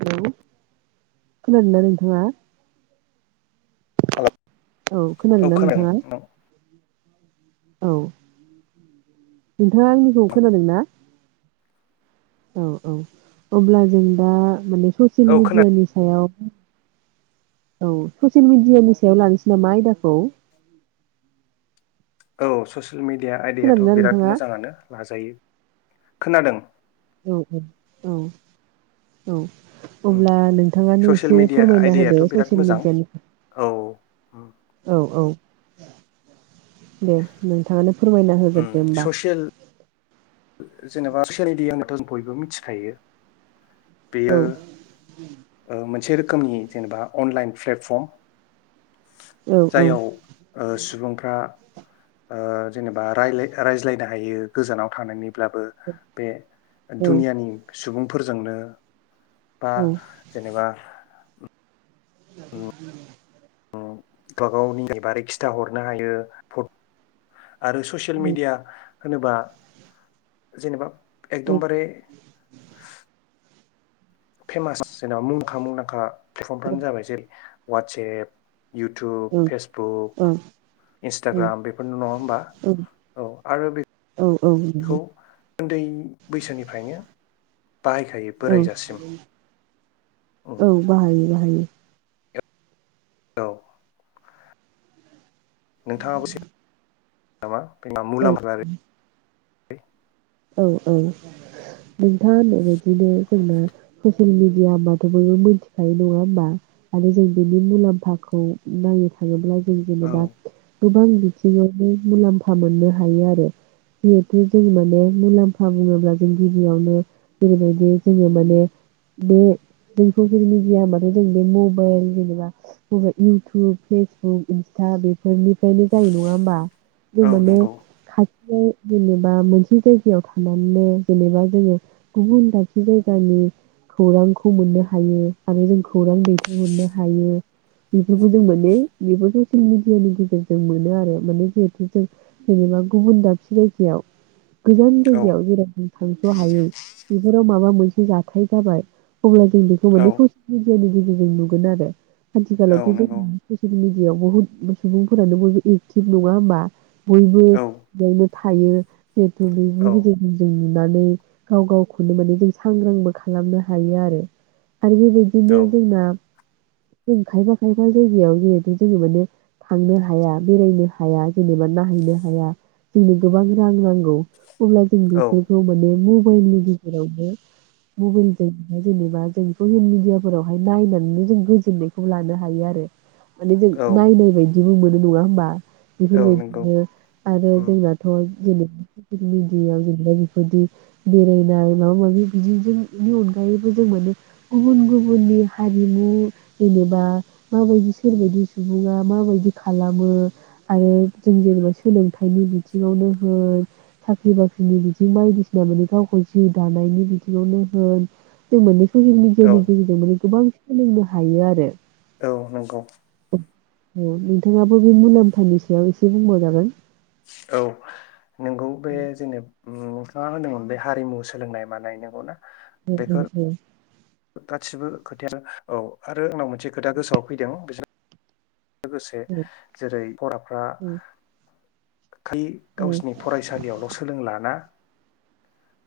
Hello खोनादोना नोंथाङा? हाल' औ खोनादोंना नोंथाङा? औ नोंथाङा आंनिखौ खोनादों ना? औ औ अब्ला जों दा माननै ससियेल औ खोनादों मिडियानि सायाव उम औ ससियेल मिडियानि सायाव लानोसै नामा आयदाखौ औ सस सियेल मिडिया आयदायाथ' खोनादोंना बिराद नोंथाङा मोजाङानो लाजायो खोनादों औ औ औ औ उम अब्ला नोंथाङानो ससियेल एसे मिडिया फोरमायना आयदायाथ' होदो बिराद ससियेल मोजां मिडियानि औ उम औ औ दे नोंथाङानो फोरमायना उम होगोरदो ओमबा ससियेल जेनेबा ससियेल मिडिया होनबाथ' जों बयबो मिथिखायो औ बेयो ओ मोनसे रो खोमनि जेनेबा अनलाइन फ्लेटफर्म औ औ जायाव ओ सुबुंफ्रा ओ जेनेबा रायलाय रायज्लायनो हायो गोजानाव थानायनि ब्लाबो बे औ दुनियानि सुबुंफोरजोंनो बा जेनेबा [unintelligible] [unintelligible] गावनि बारै खिथाहरनो हायो भत आरो ससियेल औ मिडिया होनोबा जेनेबा एकदम बारे फेमास जेनेबा मुंखा- मुंदांखा प्लेटफर्मफ्रानो जाबाय जेरै वातसेएप औ इउटुब, फेसबुक, इन्सटाग्राम बेफोरनो नङा होमबा औ आरो बे औ औ बिनो उन्दै बैसोनिफ्रायनो बाहायखायो औ बोरायजासिम उम औ बाहायो बाहायो औ नोंथाङा नामा [unintelligible] औ औ नोंथाङा होननायबायदिनो जोंना ससियेल मिडिया होनोमबाथबो मिथिखायो नङा होमबा आरो जों बेनि मुलाम्फाखौ नायनो थाङोब्ला औ जेनेबा गोबां एसेआवनो मुलाम्फा मोननो हायो आरो जिहेथु जों माने मुलाम्फा बुंङोब्ला जों गिबियावनो जेरैबायदि जोंङो माने बे जों ससेयेल मिडिया होमबाथ' जों बे मबाइल जेनेबा मबाइल इउटुब, फेसबुक, इन्सटा बेफोरनिफ्रायनो जायो नङा होमबा। जों औ माने नंगौ जेनेबा मोनसे जाय गायाव थानानैनो जेनेबा जोंङो गुबुन दाबसे जायगानि खौरांखौ मोननो हायो आरो जों खौरां दैथायहरनो हायो बेफोरखौ जों माने बेफोर ससियेल मेडियानि गेजेरजों मोनो आरो माने जिहेथु जों जेनेबा गुबुन दाबसे जायगायाव। गोजान औ जायगायाव जेरावबो थांस' हायै बेफोराव माबा मोनसे जाथाय जाबाय। अब्ला जों बेखौ औ माने ससियेल नि गेजेरजों नुगोन आरो। औ आथिखालावथ' नंगौ जोंना ससियेल मिडिया बेयाव बुहुत सुबुंफोरानो बयबो एकटिभ नङा होमबा? बयबो औ बेयावनो। थायो। दुब्लिनि औ गेजेरजों जों मोन नानै गाव गावखौनो माने जों सांग्रांबो खालामनो हायो आरो। आरो बेबायदिनो औ जोंना जों खायफा खायफा जायगायाव जिहेथु जोंङो माने थांनो हाया बेरायनो हाया जेनेबा नायहैनो हाया जोंनो गोबां रां नांगौ। अब्ला जों औ बेफोरखौ माने मुं मबाइल नि गेजेरावनो मबाइलजों जेनेबा जों ससियेल मिडियाफोरावहाय नायनानैनो जों गोजोननायखौ लानो हायो आरो। माने जों औ नायनाय बायदि। बिदि मोनो नंङा होमबा? औ नंगौ बेफोरबायदिनो आरो उम जोंनाथ' बिनो। ससियेल मिडियायाव जेनेबा बेफोरदि बेरायनाय माबा माबि बिदि जोंनि अनगायैबो जों माने गुबुन गुबुननि हारिमु जेनेबा माबायदि सोरबदि सुबुङा माबायदि खालामो आरो जों जेनेबा सोलोंथाइनि बिथिंङावनो होन। साख्रि बाख्रिनि बिथिं बायदिसिना माने गावखौ जिउ दानायनि बिथिंङावनो होन जों माने ससियेल औ मिडियानि गेजेरजों माने गोबां। सोलोंनो हायो आरो। औ नंगौ। ओं नोंथांङाबो बे मुलाम्फानि सायाव एसे बुंबाव जागोन। औ नोंगौ बे जेनेबा नोंथांङा होनदोंमोन बे हारिमु सोलोंनाय मानाय नंगौ ना? उम उम बेफोर उम। गासिबो खोथाया औ आरो आंनाव मोनसे खोथा गोसोआव फैदों बि लोगोसे जेरै फराफ्रा खालि गावसोरनि फरायसालियावल' सोलोंलाना।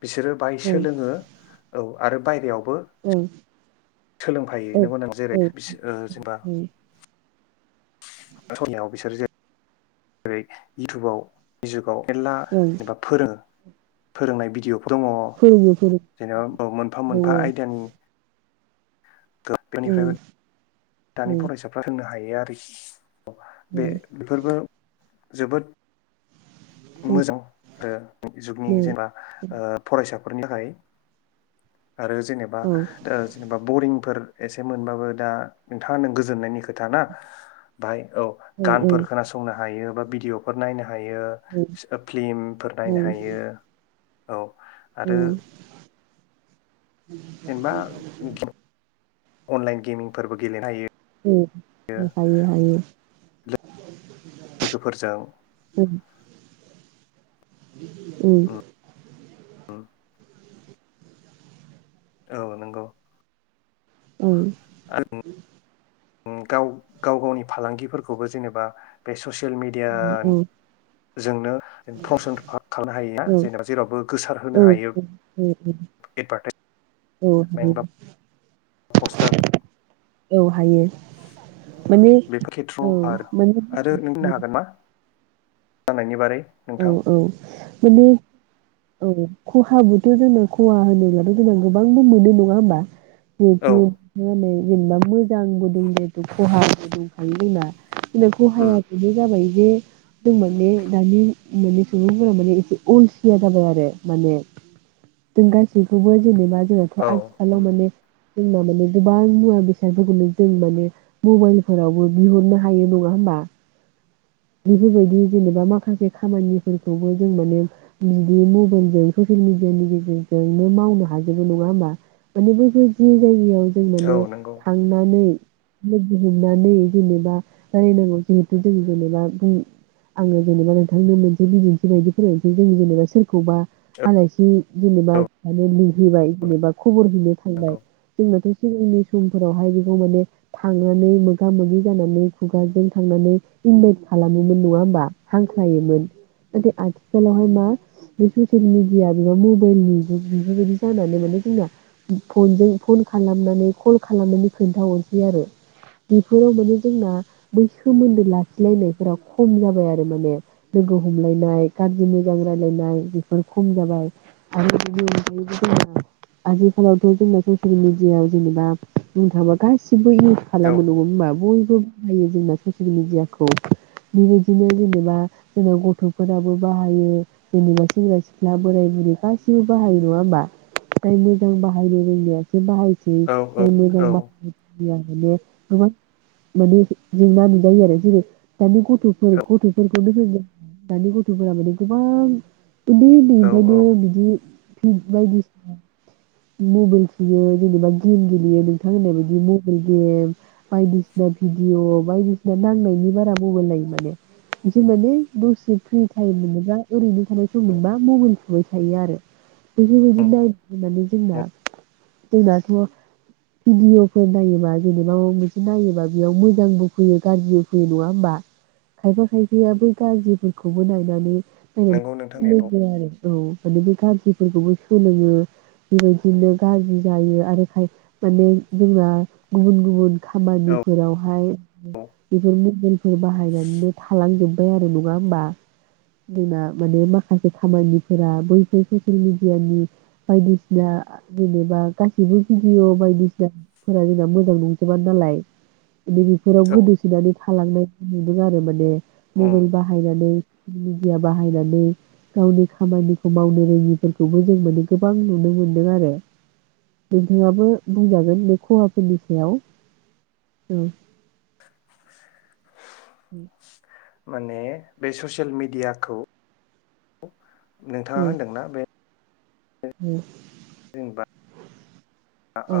बिसोरो बाहाय सोलोङो औ आरो बाहेरायाव सोलोंफायो नंगौना जेरै बिसोर ओ जेनेबा [unintelligible] याव बिसोर जे जेरै इउटुबाव फेसबुकाव मेरला जेनेबा फोरों फोरोंनाय भिडिअ दङ फोरोङो फोरों जेनेबा मोनफा मोनफा दङ आयदानि [unintelligible] निफ्रायबो दानि ओं फरायसाफ्रा सोंनो हा यो आरो बे ओं बेफोरबो जोबोद ओं मोजां ओ दानि जुगनि ओं जेनेबा ओ फरायसा फोरनि थाखाय आरो जेनेबा औ ओ जेनेबा बरिंफोर एसे मोनबाबो दा नोंथाङा होनदों गोजोननायनि खोथा ना बाहाय औ ओं गानफोर ओं खोनासंनो हायो बा भिडअफोर नायनो हा यो फ्लिमफोर नायनो हायो। औ आरो ओम जेनेबा [inaudible] अनलाइन गेमिंफोरबो गेलेनो हायो। ओम हायो हायो लोगोफोरजों उम औ नंगौ ओम ओम गाव गाव गावनि फालांगिफोरखौबो जेनेबा बे ससे सेल मिडिया औ जोंनो फमसन खालामनो हायो जेनेबा जेरावबो गोसार होनो हायो औ एडभार्टाइस औ [inaudible] पस्टार औ हायो माने बेफोर औ खेथ्र'आव आर माने आरो नों होननो हागोन ना? जानायनि बारै औ नोंथां औ माने औ खहाबोथ' जोंना खहा होनोब्लाथ' जोंना गोबांबो मोनो नङा होमबा औ [unintelligible] जेनेबा मोजांबो दं जेथु खहाबो दंखायो जोंना [unintelligible] उम खहाया बेनो जाबाय बे [unintelligible] माने सुबुंफोरा माने एसे अलसिया जाबाय आरो माने जों गासैखौबो जेनेबा जोंनाथ' औ आथिखालाव उम माने जोंना माने गोबां मुवा बेसादफोरखौनो जों माने मबाइलफोरावबो बिहरनो हायो नङा होमबा बेफोरबायदि जेनेबा माखासे खामानिफोरखौबो जों माने बिदि मबाइलजों ससियेल मिडियानि गेजेरजोंनो मावनो हाजोबो नङा होमबा माने बैफोर जि जायगायाव जों औ माने नंगौ थांनानै लोगो हमनानै जेनेबा [unintelligible] जों जेनेबा बुं आङो जेनेबा नोंथांनो मोनसे बिदिन्थि बायदि फोरमायनोसै जों जेनेबा सोरखौबा औ आलासि जेनेबा औ जानो लिंहैबाय जेनेबा खबर हैनो थांबाय नंगौ जोंनोथ' सिगांनि समफोरावहाय बेखौ माने थांनानै मोगा मोगि जानानै खुगाजों थांनानै इनभाइट खालामोमोन नङा होमबा हांख्रायोमोन नाथाय आथिखालावहाय मा बे ससियेल मिडिया एबा मबाइलनि जुग बेफोरबायदि जानानै माने जोंना फनजों फन खालामनानै कल खालामनानै खोन्थाहरसै आरो बेफोराव माने जोंना बै सोमोन्दो लाखिलायनाय फोरा खम जाबाय आरो माने लोगो हमलायनाय गाज्रि मोजां रायलायनाय बेफोर खम जाबाय आरो बेनि अनगायैबो जोङो आजिखालावथ' जोंना ससियेल मिडियाआव जेनेबा बुंनो थाङोबा गासि बो इउस औ खालामो नङा होनबा बयबो जोंना ससियेल मिडियाखौ बेबायदिनो जेनेबा जोंनाव गथ'फोराबो बाहायो जेनेबा सेंग्रा सिख्ला बोराय बुरै गासिबो बाहायो नङा होमबा मोजां बाहायनो रोंनाय से बाहाय औ [unintelligible] औ औ माने गोबां माने जेंना नुजायो आरो जेरै [unintelligible] गथ'फोर गथ'फोरखौनो होन दानि गथ'फोरा माने गोबां उन्दै औ उन्दैनिफ्रायनो बिदि बायदिसिना मबाइल सुयो जेनेबा गेम गेलेयो नोंथां होननाय बायदि मबाइल गेम बायदिसिना भिडिअ बायदिसिना नांनायनि बारा मबाइल माने माने दसे फ्रि टाइम मोनोबा ओैनो थानाय सममोनबा मबाइल थुबाय थायो आरो [unintelligible] औ जोंना जोंनाथ' भिडिअफोर नायोबा जेनेबा माबा मोनसे नायोबा बेयाव मोजांबो फैयो गाज्रिबो फैयो नंङा होमबा खायफा खायफाया बै गाज्रिफोरखौबो नायनानै नंगौ नोंथां नंगौ [unintelligible] खौ माने बे गाज्रिफोरखौबो सोलोंङो बेबायदिनो गाज्रि जायो आरो खाय माने जोंना गुबुन गुबुन औ खामानिफोरावहाय बेफोर मबेल फोर बाहायनानैनो थालांजोब्बाय आरो नंङा होमबा जोंना माने माखासे खामानिफोरा बैफोर ससियेल मेडियानि बायदिसिना जेनेबा गासिबो भिडिअ' बायदिसिनाफोरा जोंना मोजां नंजोबा नालाय नैबेफोराव औ गोदोसोनानै थालांनाय नुदों आरो माने मबाइल उम बाहायनानै मिडिया बाहायनानै गावनि खामानिखौ मावनो रोंङिफोरखौबो जों माने गोबां नुनो मोनदों आरो नोंथाङाबो बुंजागोन बे खहाफोरनि सायाव औ उम माने बे ससियेल मिडियाखौ नोंथांङा होनदोंना बे ओ जेनबा औ आ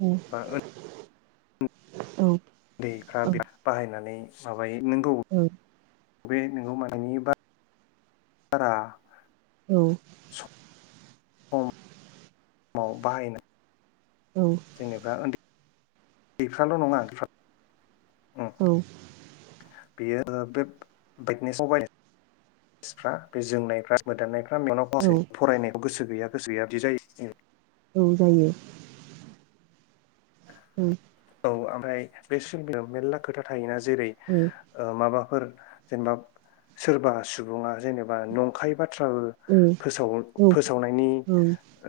औ औ दैफ्रा बे बाहायनानै माबायो नोंगौ ओ बे नोंगौ मानि बार बारा औ सम याव बाहायनो औ जोंनिफ्रा उन्दै दैफ्राल' नंङा गेफा औ बेयो ओ बे बायदनेसाव बाय स्सफ्रा बे जोंनायफ्रा मोदाननायफ्रा गामियावनोफसे औ फरायनायखौ गोसो गैया गोसो गैया बिदि जायो औ जायो औ औ आम ओमफ्राय बे सिबिलाव मेरला खोथा थायोना जेरै ओ माबाफोर जेनेबा सोरबा सुबुंङा जेनेबा नंखायबाथ फ्राबो जेनेबा फोसावो फोसावनायनि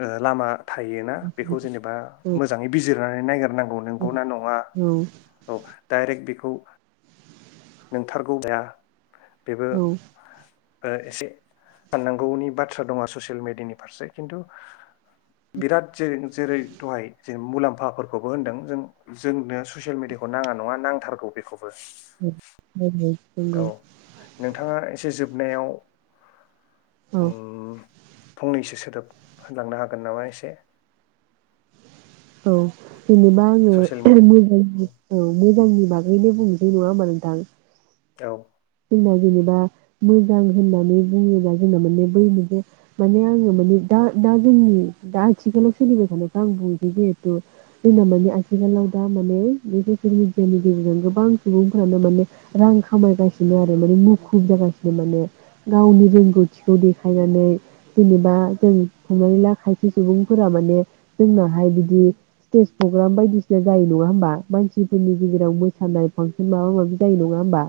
ओ लामा थायोना बेखौ जेनेबा मोजाङै बिजिरनानै नायगार नांगौ नंगौ ना नङा औ डाइरेक्ट बिखौ औ नोंथारगौ दा औ ओ एसे साननांगौनि बाथ्रा दङ ससियेल मेडियानि फारसे खिन्थु बिराद जेरै जेरै दहाय जे मुलाम्फाफोरखौबो होनदों जों जोंनो ससियेल मिडियाखौ नाङा नङा नांथारगौ बेखौबो [unintelligible] [inaudible] औ नोंथाङा एसे फोजोबनायाव फंनैसो सोदोब होलांनो हागोन नामा एसे औ जेनेबा आङो ससियेल [unintelligible] [inaudible] मिडियानि मोजां मोनो बागैनो बुंनोसै नङा होमबा नोंथां औ जोंना जेनेबा मोजां होननानै बुङोबा जोंना माने बै मोनसे आङो माने दा दा जोंनि दा आथिखालाव सोलिबाय थानायखो आं बुंनोसै जिहेथु जोंना माने आथिखालाव दा माने बे ससेेल मिडियानि गेजेरजों गोबां सुबुंफ्रानो माने रां खामायासिनो बिदिनो आरो माने मुखुब जागासिनो माने गावनि रोंगौथिखौ देखायनानै जेनेबा जों हमनानै ला खायसे सुबुंफोरा माने जोंनाहाय बिदि स्टेज प्रग्राम बायदिसिना जायो नङा होमबा मानसिफोरनि गेजेराव मोसानाय फांसन माबा माबि जायो नङा होमबा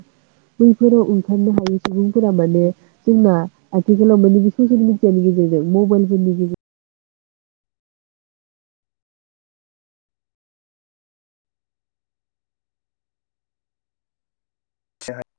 बैफोराव ओंखारनो हायै सुबुंफोरा माने जोंना आथिखालाव माने बे ससियेल मेडियानि गेजेरजों मबाइलफोरनि गेजेरजों जागोन